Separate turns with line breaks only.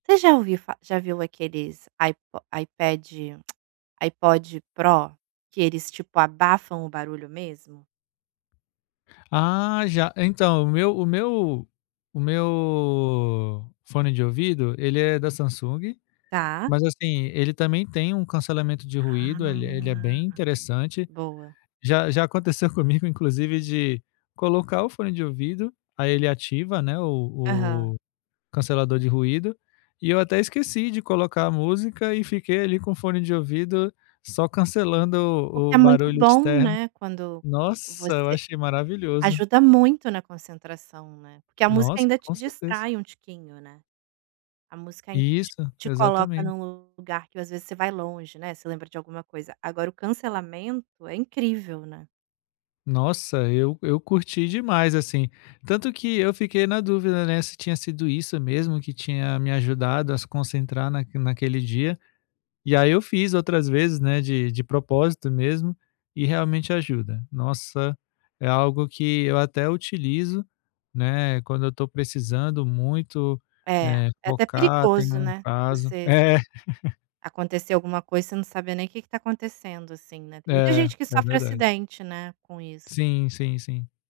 Você já ouviu fa já viu aqueles Ipo Ipad Ipod Pró, que eles tipo abafam o barulho mesmo?
Ah já, então, o meu o meu o meu fone de ouvido ele é da Samsung.
Tá.
Mas, assim, ele também tem um cancelamento de ruído, ele ele é
Ah,
bem interessante.
boa.
Já já aconteceu comigo, inclusive, de colocar o fone de ouvido, aí ele ativa não é o
Aham.
o o cancelador de ruído, e eu até esqueci de colocar a música e fiquei ali com o fone de ouvido só cancelando
O que
o
é muito
barulho
bom,
externo.
né. Quando
Nossa, eu
você
achei maravilhoso.
ajuda muito na concentração, né. Que a música
Nossa,
ainda te
com certeza.
distrai um tiquinho, né, a música ainda t
Isso,
te coloca
exatamente.
num lugar que, às vezes, você vai longe, né, você lembra de alguma coisa. Agora o cancelamento é incrível, né.
Nossa, eu eu curti demais, assim. Tanto que eu fiquei na dúvida, né, se tinha sido isso mesmo que tinha me ajudado a se concentrar naquele naquele dia. E aí, eu fiz outras vezes, né, de de propósito mesmo, e realmente ajuda. Nossa, é algo que eu até utilizo, né, quando eu estou precisando muito,
É,
eh,
é até
focar, tenho
perigoso,
um
né, se
prazo
você
é
Acontecer alguma coisa você não saber nem que que está acontecendo, assim, né. Muita
É,
gente que
é
sofre
verdade.
acidente, né, com isso.
Sim, sim, sim.